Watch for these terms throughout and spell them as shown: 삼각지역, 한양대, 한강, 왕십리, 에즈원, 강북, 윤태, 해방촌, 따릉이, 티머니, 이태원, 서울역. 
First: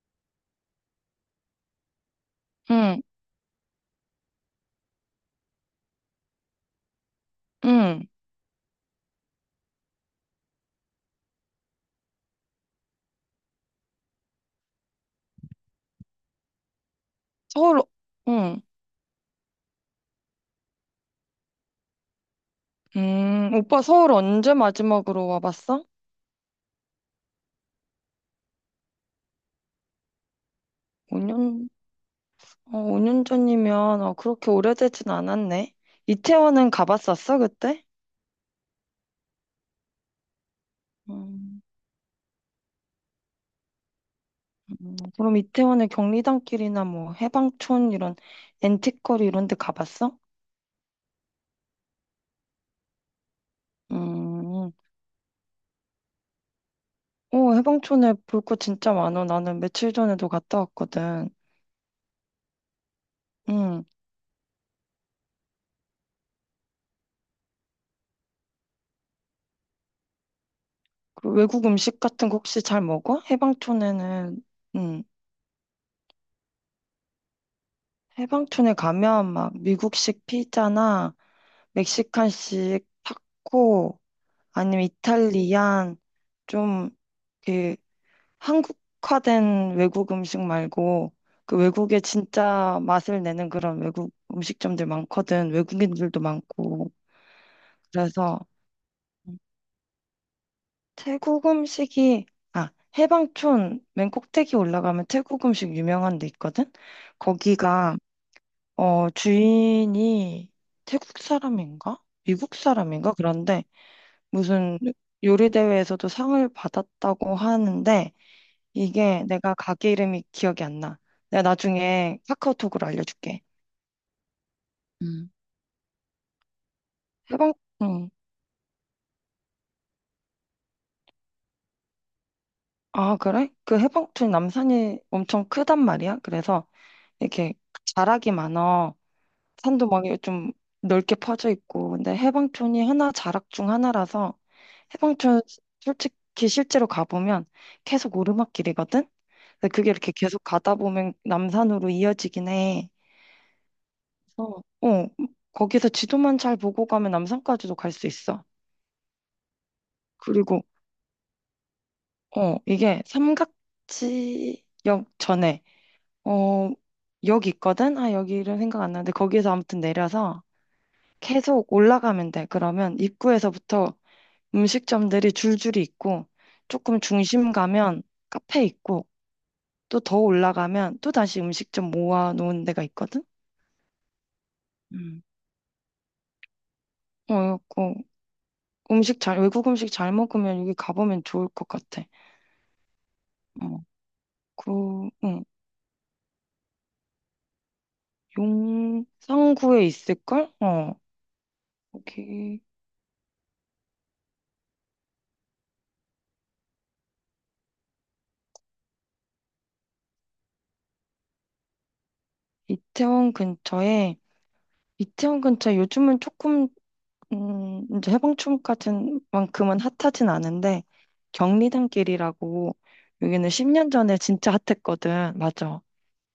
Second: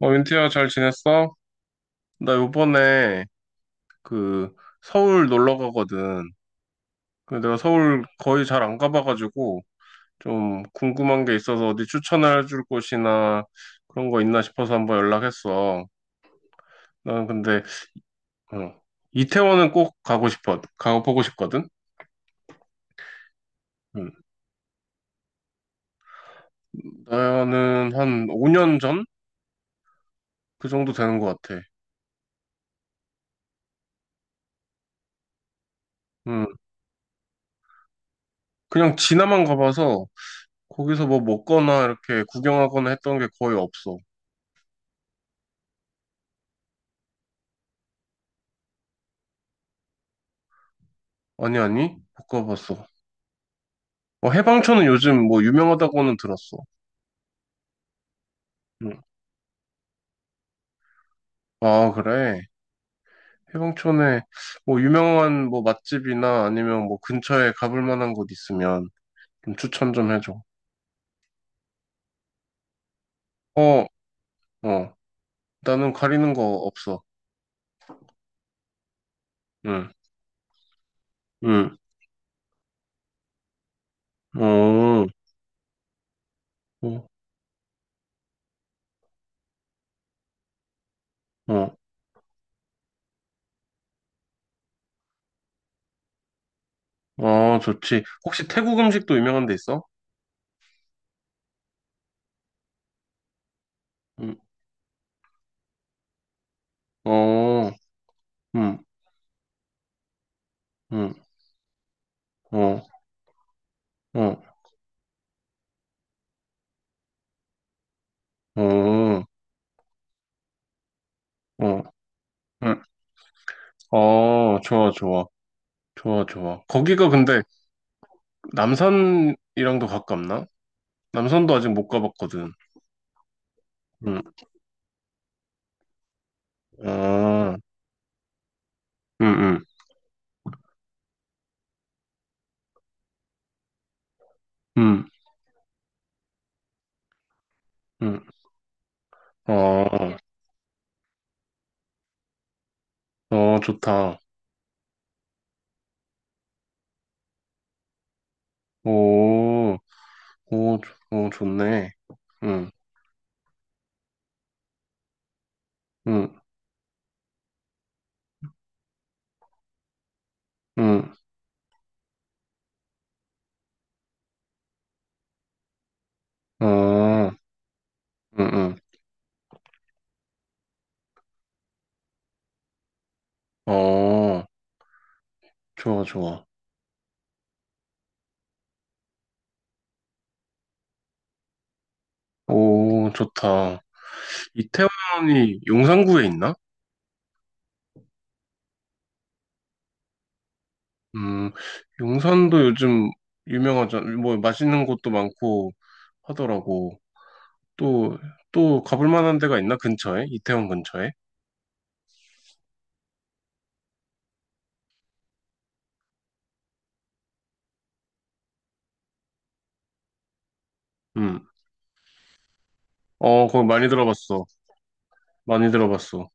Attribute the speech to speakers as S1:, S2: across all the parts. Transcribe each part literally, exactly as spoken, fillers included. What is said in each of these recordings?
S1: 어, 윤태야, 잘 지냈어? 나
S2: 응,
S1: 요번에 그 서울 놀러 가거든. 근데 내가 서울
S2: 응.
S1: 거의 잘 안 가봐가지고 좀 궁금한 게 있어서 어디 추천해 줄 곳이나 그런 거 있나 싶어서 한번 연락했어. 난 근데
S2: 서울, 응.
S1: 어, 이태원은 꼭 가고 싶어. 가보고 싶거든.
S2: 음, 오빠
S1: 응.
S2: 서울 언제 마지막으로 와봤어?
S1: 나는 한 오 년 전? 그 정도 되는 것 같아.
S2: 오 년, 어, 오 년 전이면, 어, 그렇게 오래되진 않았네.
S1: 응.
S2: 이태원은 가봤었어, 그때?
S1: 그냥 지나만 가봐서 거기서 뭐
S2: 음,
S1: 먹거나 이렇게 구경하거나 했던 게 거의 없어.
S2: 음, 그럼 이태원의 경리단길이나 뭐, 해방촌 이런, 앤틱거리 이런 데 가봤어?
S1: 아니, 아니? 못 가봤어. 어,
S2: 음,
S1: 해방촌은 요즘 뭐 유명하다고는 들었어.
S2: 어, 해방촌에 볼 거 진짜
S1: 응.
S2: 많아. 나는 며칠 전에도 갔다 왔거든.
S1: 아, 그래.
S2: 음,
S1: 해방촌에 뭐 유명한 뭐 맛집이나 아니면 뭐 근처에 가볼 만한 곳 있으면 좀 추천 좀 해줘.
S2: 그 외국 음식 같은 거 혹시 잘 먹어?
S1: 어,
S2: 해방촌에는,
S1: 어.
S2: 응.
S1: 나는 가리는 거 없어.
S2: 해방촌에 가면 막
S1: 응,
S2: 미국식 피자나
S1: 응.
S2: 멕시칸식 타코 아니면
S1: 어,
S2: 이탈리안 좀
S1: 어,
S2: 그 한국화된 외국 음식 말고 그
S1: 어.
S2: 외국의 진짜 맛을 내는 그런 외국 음식점들 많거든. 외국인들도 많고.
S1: 어, 좋지. 혹시
S2: 그래서
S1: 태국 음식도 유명한 데 있어?
S2: 태국 음식이 아, 해방촌 맨
S1: 응,
S2: 꼭대기 올라가면 태국 음식 유명한 데 있거든.
S1: 어,
S2: 거기가
S1: 응,
S2: 어, 주인이
S1: 응,
S2: 태국 사람인가? 미국
S1: 어,
S2: 사람인가? 그런데
S1: 어,
S2: 무슨 요리 대회에서도 상을 받았다고 하는데 이게
S1: 어,
S2: 내가 가게 이름이 기억이 안 나. 내가
S1: 어,
S2: 나중에
S1: 응.
S2: 카카오톡으로 알려줄게.
S1: 어, 좋아, 좋아.
S2: 음.
S1: 좋아, 좋아. 거기가 근데
S2: 해방, 응.
S1: 남산이랑도 가깝나? 남산도 아직 못 가봤거든.
S2: 아, 그래? 그
S1: 응,
S2: 해방촌 남산이 엄청 크단 말이야. 그래서 이렇게
S1: 아,
S2: 자락이 많아.
S1: 응, 응,
S2: 산도 막 좀 넓게 퍼져 있고 근데 해방촌이 하나 자락 중 하나라서
S1: 응,
S2: 해방촌 솔직히 실제로 가보면 계속
S1: 응.
S2: 오르막길이거든. 근데 그게 이렇게
S1: 어,
S2: 계속 가다 보면 남산으로 이어지긴 해.
S1: 어, 좋다.
S2: 그래서 어 거기서 지도만 잘 보고 가면 남산까지도 갈 수 있어.
S1: 오,
S2: 그리고
S1: 오, 좋- 오, 좋네.
S2: 어
S1: 응,
S2: 이게 삼각지역 전에
S1: 응,
S2: 어 역 있거든. 아 여기 이름 생각 안 나는데 거기에서 아무튼 내려서
S1: 응,
S2: 계속 올라가면 돼. 그러면 입구에서부터 음식점들이 줄줄이 있고 조금
S1: 아,
S2: 중심 가면
S1: 응,
S2: 카페
S1: 응.
S2: 있고 또 더 올라가면 또 다시 음식점 모아놓은 데가 있거든.
S1: 어,
S2: 음.
S1: 좋아, 좋아.
S2: 어, 그 음식 잘 외국 음식 잘 먹으면 여기 가보면 좋을 것 같아.
S1: 오, 좋다.
S2: 어, 그 응.
S1: 이태원이 용산구에 있나?
S2: 용산구에 있을걸? 어,
S1: 음, 용산도
S2: 여기
S1: 요즘 유명하잖아. 뭐, 맛있는 곳도 많고 하더라고. 또, 또 가볼 만한 데가 있나? 근처에? 이태원 근처에?
S2: 이태원 근처에 이태원 근처에 요즘은 조금 음, 이제 해방촌 같은 만큼은 핫하진 않은데
S1: 음.
S2: 경리단길이라고
S1: 어,
S2: 여기는
S1: 거기 많이
S2: 십 년 전에
S1: 들어봤어.
S2: 진짜 핫했거든.
S1: 많이
S2: 맞아.
S1: 들어봤어.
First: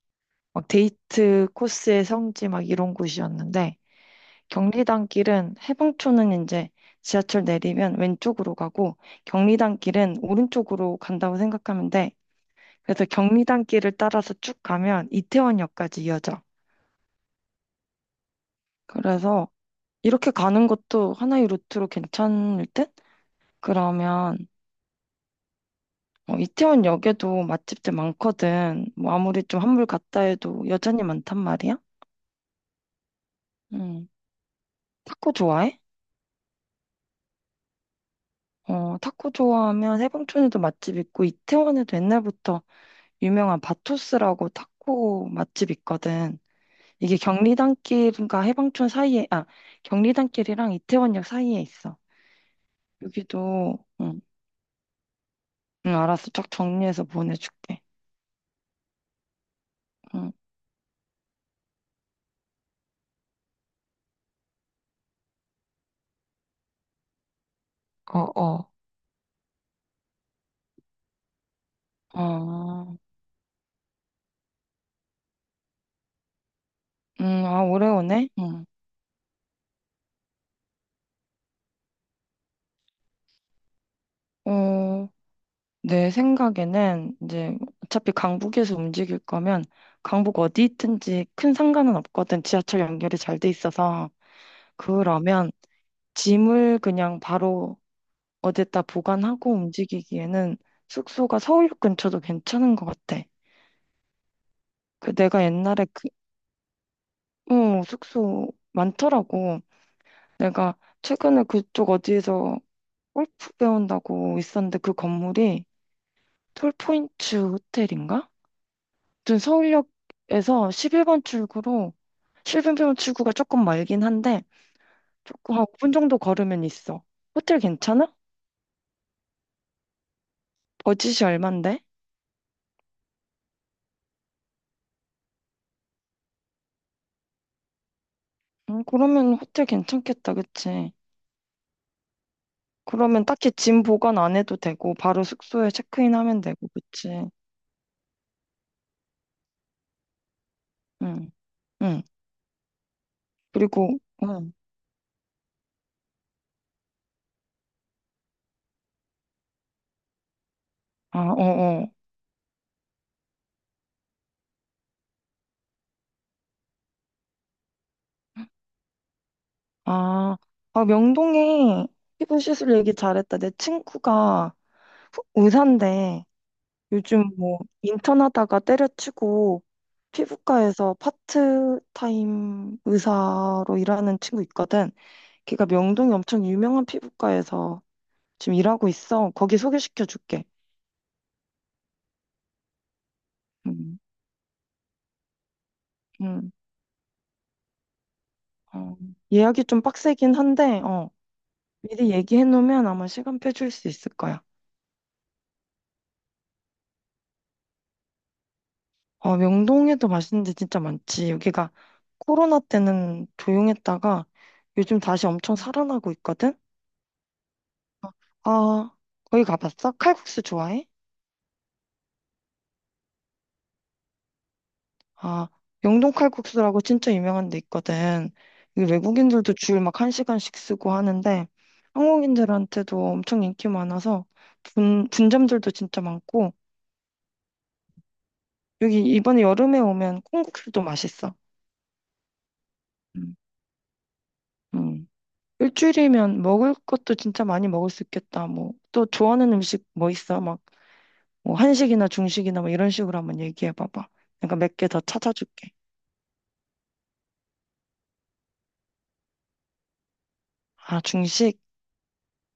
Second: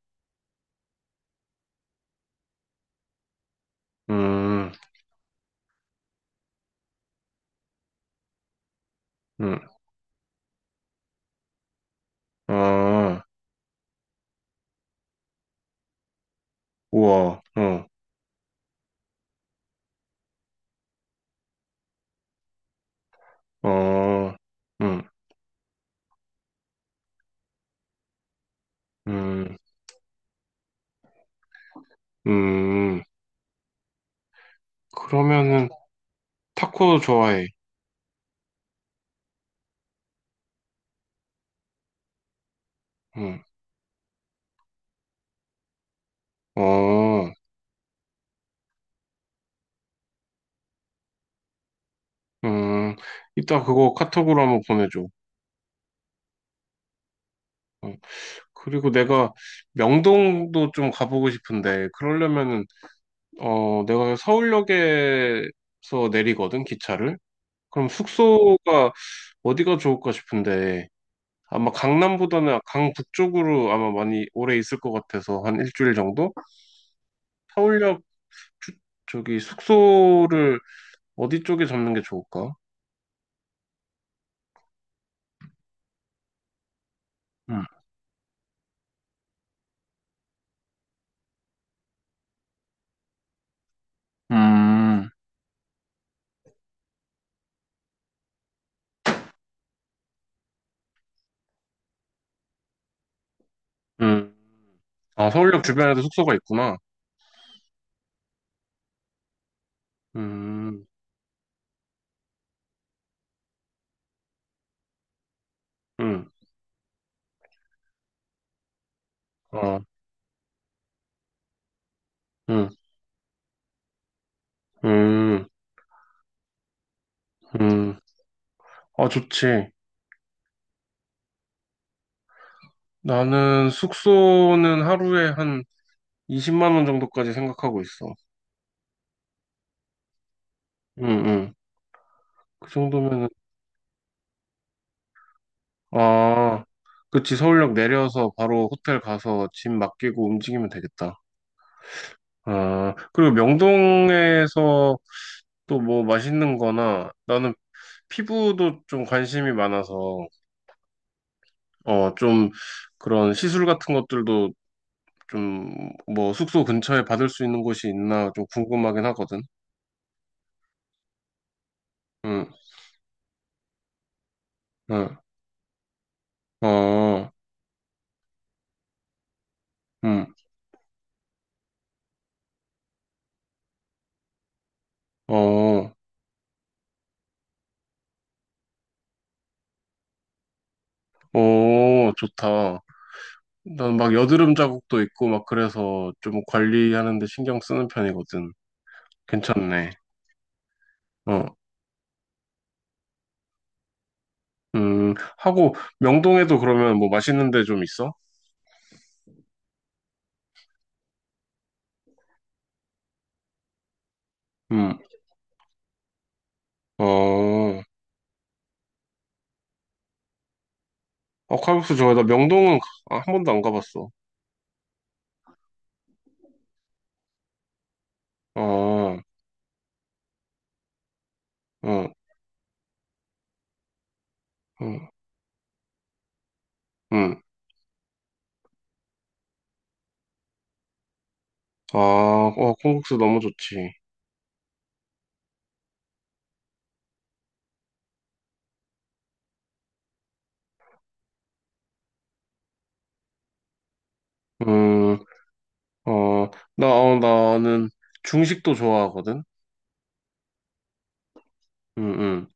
S2: 막 데이트 코스의 성지 막 이런 곳이었는데
S1: 음,
S2: 경리단길은 해방촌은 이제 지하철 내리면 왼쪽으로 가고
S1: 음,
S2: 경리단길은 오른쪽으로 간다고 생각하면 돼. 그래서
S1: 아,
S2: 경리단길을 따라서 쭉 가면 이태원역까지 이어져.
S1: 우와, 어,
S2: 그래서 이렇게 가는 것도 하나의 루트로 괜찮을 듯?
S1: 어,
S2: 그러면
S1: 음,
S2: 어, 이태원 역에도 맛집들 많거든. 뭐 아무리
S1: 음,
S2: 좀 한물 갔다 해도 여전히 많단 말이야.
S1: 음.
S2: 음. 타코
S1: 그러면은,
S2: 좋아해?
S1: 타코 좋아해.
S2: 어, 타코 좋아하면 세봉촌에도 맛집 있고 이태원에도 옛날부터
S1: 음,
S2: 유명한 바토스라고 타코 맛집 있거든. 이게
S1: 어,
S2: 경리단길과 해방촌 사이에, 아, 경리단길이랑 이태원역 사이에 있어.
S1: 음. 이따
S2: 여기도,
S1: 그거
S2: 응,
S1: 카톡으로 한번 보내줘.
S2: 응, 알았어. 쫙 정리해서 보내줄게.
S1: 어, 그리고 내가
S2: 응.
S1: 명동도 좀 가보고 싶은데, 그러려면은, 어, 내가 서울역에서 내리거든, 기차를. 그럼
S2: 어, 어.
S1: 숙소가 어디가 좋을까 싶은데 아마 강남보다는
S2: 아,
S1: 강북쪽으로 아마 많이 오래 있을 것 같아서 한 일주일 정도?
S2: 음, 아, 오래
S1: 서울역
S2: 오네? 응.
S1: 주- 저기 숙소를 어디 쪽에 잡는 게 좋을까?
S2: 어, 내 생각에는 이제
S1: 음,
S2: 어차피 강북에서 움직일 거면 강북 어디 있든지 큰 상관은 없거든. 지하철 연결이 잘 돼 있어서.
S1: 음,
S2: 그러면 짐을 그냥 바로 어디다 보관하고 움직이기에는 숙소가 서울역 근처도 괜찮은 것 같아.
S1: 음.
S2: 그
S1: 아,
S2: 내가
S1: 서울역
S2: 옛날에
S1: 주변에도
S2: 그,
S1: 숙소가 있구나.
S2: 어, 숙소 많더라고. 내가
S1: 음,
S2: 최근에 그쪽 어디에서 골프 배운다고 있었는데 그 건물이
S1: 음,
S2: 톨포인트 호텔인가? 아무튼
S1: 아,
S2: 서울역에서 십일 번 출구로
S1: 음,
S2: 십일 번 출구가 조금 멀긴 한데
S1: 음,
S2: 조금 한 오 분 정도 걸으면 있어. 호텔
S1: 음.
S2: 괜찮아?
S1: 아, 좋지.
S2: 버짓이 얼만데?
S1: 나는 숙소는 하루에 한 이십만 원 정도까지 생각하고 있어.
S2: 음, 그러면 호텔 괜찮겠다, 그치?
S1: 음, 음. 그
S2: 그러면
S1: 정도면
S2: 딱히 짐 보관 안 해도 되고 바로 숙소에 체크인 하면
S1: 아,
S2: 되고, 그치?
S1: 그치. 서울역 내려서 바로 호텔 가서 짐 맡기고 움직이면 되겠다.
S2: 응, 응.
S1: 아, 그리고
S2: 그리고 응.
S1: 명동에서 또 뭐 맛있는 거나 나는 피부도 좀 관심이 많아서
S2: 아, 어, 어.
S1: 어, 좀 그런 시술 같은 것들도 좀 뭐 숙소 근처에 받을 수 있는 곳이 있나 좀 궁금하긴 하거든.
S2: 아, 아 명동에 피부
S1: 응,
S2: 시술 얘기 잘했다. 내 친구가
S1: 응,
S2: 의사인데 요즘
S1: 어,
S2: 뭐 인턴 하다가 때려치고
S1: 응,
S2: 피부과에서 파트타임 의사로 일하는 친구 있거든. 걔가
S1: 어,
S2: 명동이 엄청 유명한 피부과에서 지금 일하고 있어. 거기 소개시켜 줄게.
S1: 오, 좋다. 난
S2: 음,
S1: 막 여드름 자국도 있고 막 그래서 좀
S2: 음,
S1: 관리하는 데 신경 쓰는 편이거든.
S2: 어. 예약이 좀
S1: 괜찮네.
S2: 빡세긴 한데, 어,
S1: 어.
S2: 미리 얘기해 놓으면 아마 시간표 줄 수 있을 거야.
S1: 음, 하고 명동에도 그러면 뭐 맛있는 데 좀 있어?
S2: 어, 명동에도 맛있는 데 진짜 많지. 여기가 코로나 때는 조용했다가
S1: 음.
S2: 요즘 다시 엄청 살아나고 있거든.
S1: 어.
S2: 아, 거기 가봤어? 칼국수 좋아해?
S1: 어, 칼국수 좋아해. 나 명동은 가- 아, 한 번도 안 가봤어.
S2: 아, 영동 칼국수라고 진짜 유명한 데 있거든.
S1: 아,
S2: 이게
S1: 어,
S2: 외국인들도 주일 막 한 시간씩 쓰고 하는데
S1: 어,
S2: 한국인들한테도 엄청 인기 많아서
S1: 음.
S2: 분, 분점들도 진짜 많고
S1: 음.
S2: 여기 이번에 여름에 오면 콩국수도 맛있어.
S1: 아, 어, 콩국수
S2: 음,
S1: 너무 좋지.
S2: 음. 일주일이면 먹을 것도 진짜 많이 먹을 수 있겠다. 뭐 또 좋아하는 음식 뭐 있어? 막 뭐 한식이나 중식이나 뭐 이런 식으로 한번 얘기해 봐봐. 내가 몇 개 더
S1: 음,
S2: 찾아줄게.
S1: 어, 나, 어, 나는 중식도 좋아하거든.
S2: 아, 중식?
S1: 음, 음,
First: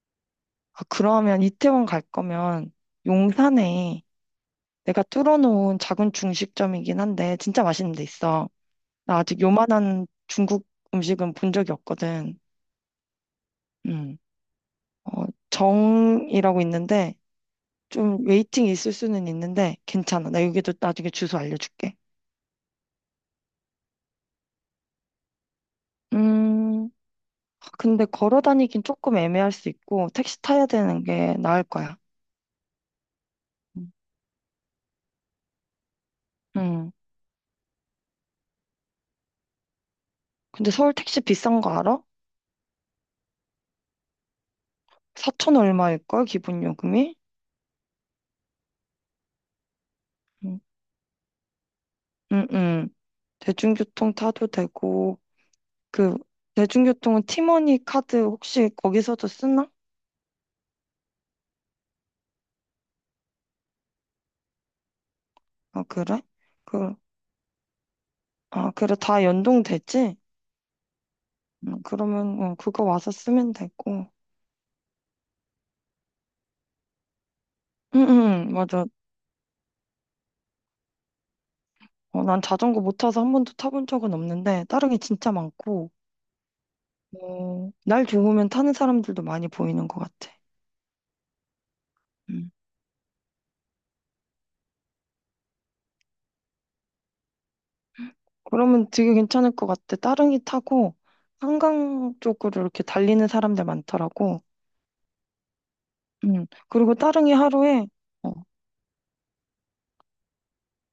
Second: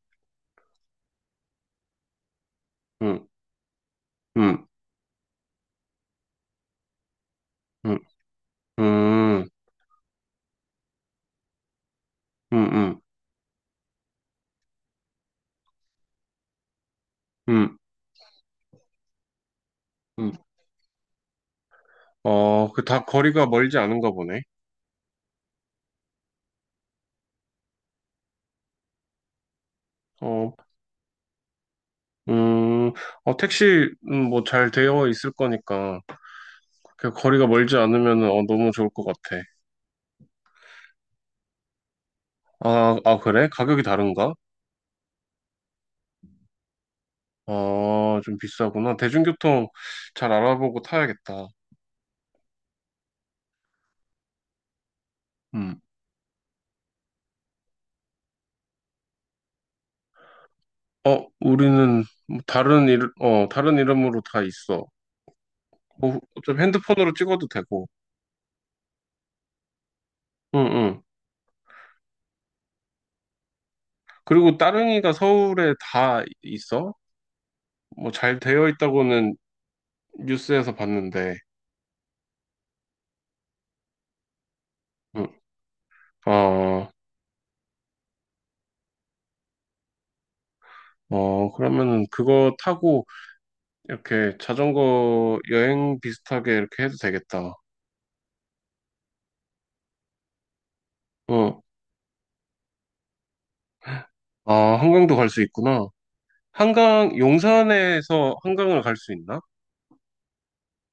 S2: 아, 그러면 이태원 갈 거면
S1: 음,
S2: 용산에
S1: 음,
S2: 내가 뚫어놓은 작은 중식점이긴 한데 진짜 맛있는
S1: 음,
S2: 데 있어. 나 아직
S1: 음,
S2: 요만한 중국 음식은 본 적이 없거든.
S1: 음, 음,
S2: 음. 어, 정이라고 있는데
S1: 음.
S2: 좀 웨이팅이 있을 수는 있는데 괜찮아.
S1: 음.
S2: 나 여기도 나중에 주소 알려줄게.
S1: 어, 그 다 거리가 멀지 않은가 보네.
S2: 음. 근데 걸어 다니긴 조금 애매할 수 있고 택시
S1: 어,
S2: 타야 되는 게 나을 거야.
S1: 음, 어, 택시,
S2: 음.
S1: 음, 뭐잘 되어 있을 거니까,
S2: 음.
S1: 그 거리가 멀지 않으면, 어, 너무 좋을 것 같아.
S2: 근데 서울 택시 비싼 거 알아?
S1: 아, 아, 그래? 가격이 다른가?
S2: 사천 얼마일걸 기본 요금이?
S1: 아, 좀 비싸구나. 대중교통 잘
S2: 응응응.
S1: 알아보고 타야겠다.
S2: 대중교통 타도 되고
S1: 음.
S2: 그 대중교통은 티머니 카드 혹시 거기서도 쓰나?
S1: 어, 우리는 뭐 다른 일, 어, 다른 이름으로 다 있어.
S2: 아
S1: 어,
S2: 그래?
S1: 좀
S2: 그,
S1: 핸드폰으로 찍어도 되고.
S2: 아 그래 다 연동되지?
S1: 응, 응.
S2: 음, 그러면 어, 그거 와서 쓰면 되고.
S1: 그리고 따릉이가 서울에 다 있어? 뭐 잘
S2: 응응
S1: 되어
S2: 맞아.
S1: 있다고는 뉴스에서 봤는데.
S2: 어, 난 자전거 못 타서 한 번도 타본 적은 없는데 다른 게
S1: 응.
S2: 진짜 많고
S1: 아,
S2: 어, 날 좋으면 타는 사람들도 많이 보이는 것 같아.
S1: 어, 그러면은
S2: 음.
S1: 그거 타고 이렇게 자전거 여행 비슷하게 이렇게 해도 되겠다.
S2: 그러면 되게 괜찮을 것 같아. 따릉이 타고
S1: 어,
S2: 한강 쪽으로 이렇게 달리는 사람들 많더라고.
S1: 아, 한강도 갈 수 있구나.
S2: 음. 그리고
S1: 한강,
S2: 따릉이 하루에 어,
S1: 용산에서 한강을 갈 수 있나?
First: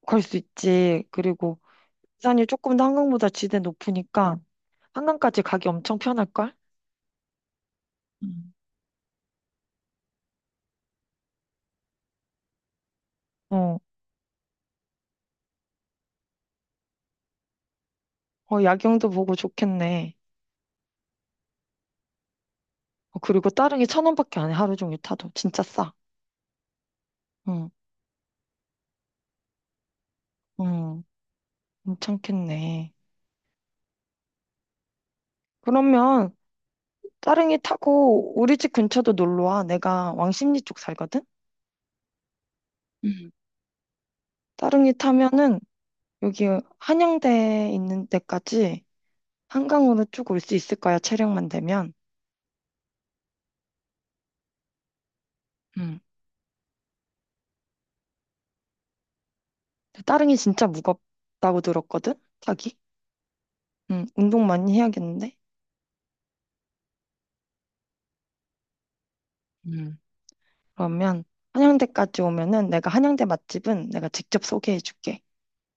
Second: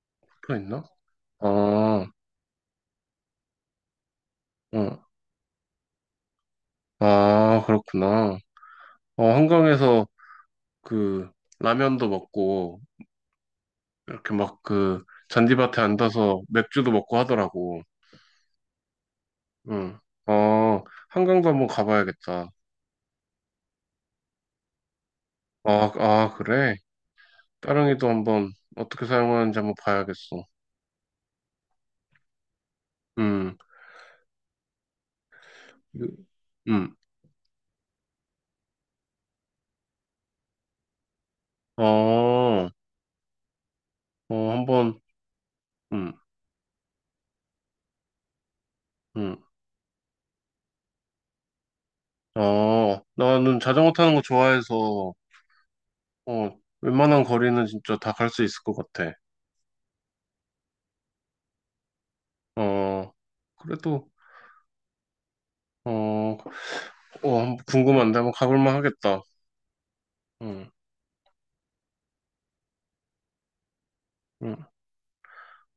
S2: 걸 수
S1: 붙어 있나?
S2: 있지.
S1: 아,
S2: 그리고
S1: 어,
S2: 부산이 조금 더 한강보다 지대 높으니까 한강까지 가기 엄청 편할걸?
S1: 아, 그렇구나.
S2: 음.
S1: 어, 한강에서 그 라면도 먹고
S2: 어,
S1: 이렇게 막 그 잔디밭에 앉아서 맥주도 먹고 하더라고.
S2: 어, 야경도 보고
S1: 응.
S2: 좋겠네.
S1: 어, 한강도 한번 가봐야겠다.
S2: 어, 그리고 다른 게 천 원밖에 안 해, 하루 종일 타도. 진짜
S1: 아,
S2: 싸.
S1: 아, 그래?
S2: 응,
S1: 따릉이도 한번 어떻게 사용하는지 한번 봐야겠어.
S2: 응, 괜찮겠네.
S1: 음,
S2: 그러면
S1: 음,
S2: 따릉이 타고 우리 집 근처도 놀러 와. 내가 왕십리 쪽 살거든?
S1: 어,
S2: 음.
S1: 어,
S2: 따릉이
S1: 한번,
S2: 타면은
S1: 음,
S2: 여기 한양대 있는 데까지
S1: 음,
S2: 한강으로 쭉 올 수 있을 거야, 체력만 되면.
S1: 어, 나는 자전거 타는 거 좋아해서,
S2: 응.
S1: 어, 웬만한 거리는 진짜 다 갈 수 있을 것 같아.
S2: 따릉이 진짜 무겁다고 들었거든? 타기?
S1: 어,
S2: 음,
S1: 그래도,
S2: 운동 많이 해야겠는데?
S1: 어, 어, 한번 궁금한데 한번 가볼만 하겠다.
S2: 음,
S1: 음,
S2: 그러면 한양대까지 오면은 내가 한양대 맛집은 내가 직접
S1: 음,
S2: 소개해 줄게.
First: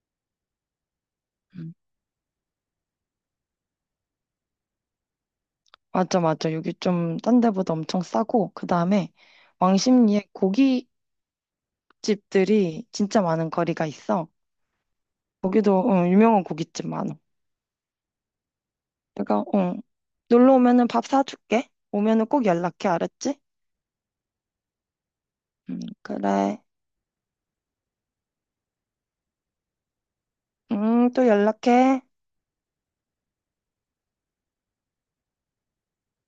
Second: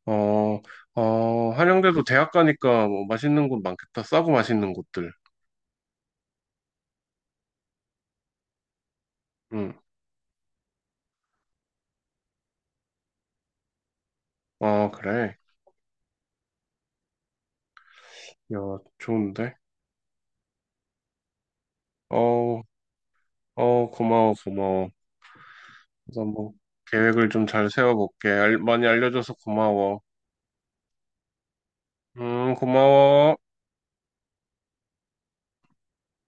S1: 어, 어,
S2: 음.
S1: 한양대도 대학 가니까 뭐 맛있는 곳 많겠다. 싸고 맛있는 곳들.
S2: 맞아, 맞아. 여기 좀 딴 데보다 엄청 싸고, 그 다음에
S1: 음,
S2: 왕십리에 고깃집들이 진짜 많은 거리가 있어.
S1: 아, 그래.
S2: 거기도 어, 유명한 고깃집 많아.
S1: 야,
S2: 내가
S1: 좋은데?
S2: 어, 놀러 오면은 밥 사줄게. 오면은 꼭
S1: 어,
S2: 연락해, 알았지?
S1: 어, 고마워, 고마워.
S2: 음,
S1: 그래서 뭐
S2: 그래.
S1: 계획을 좀 잘 세워볼게. 알- 많이 알려줘서 고마워.
S2: 음, 또 연락해.
S1: 음, 고마워.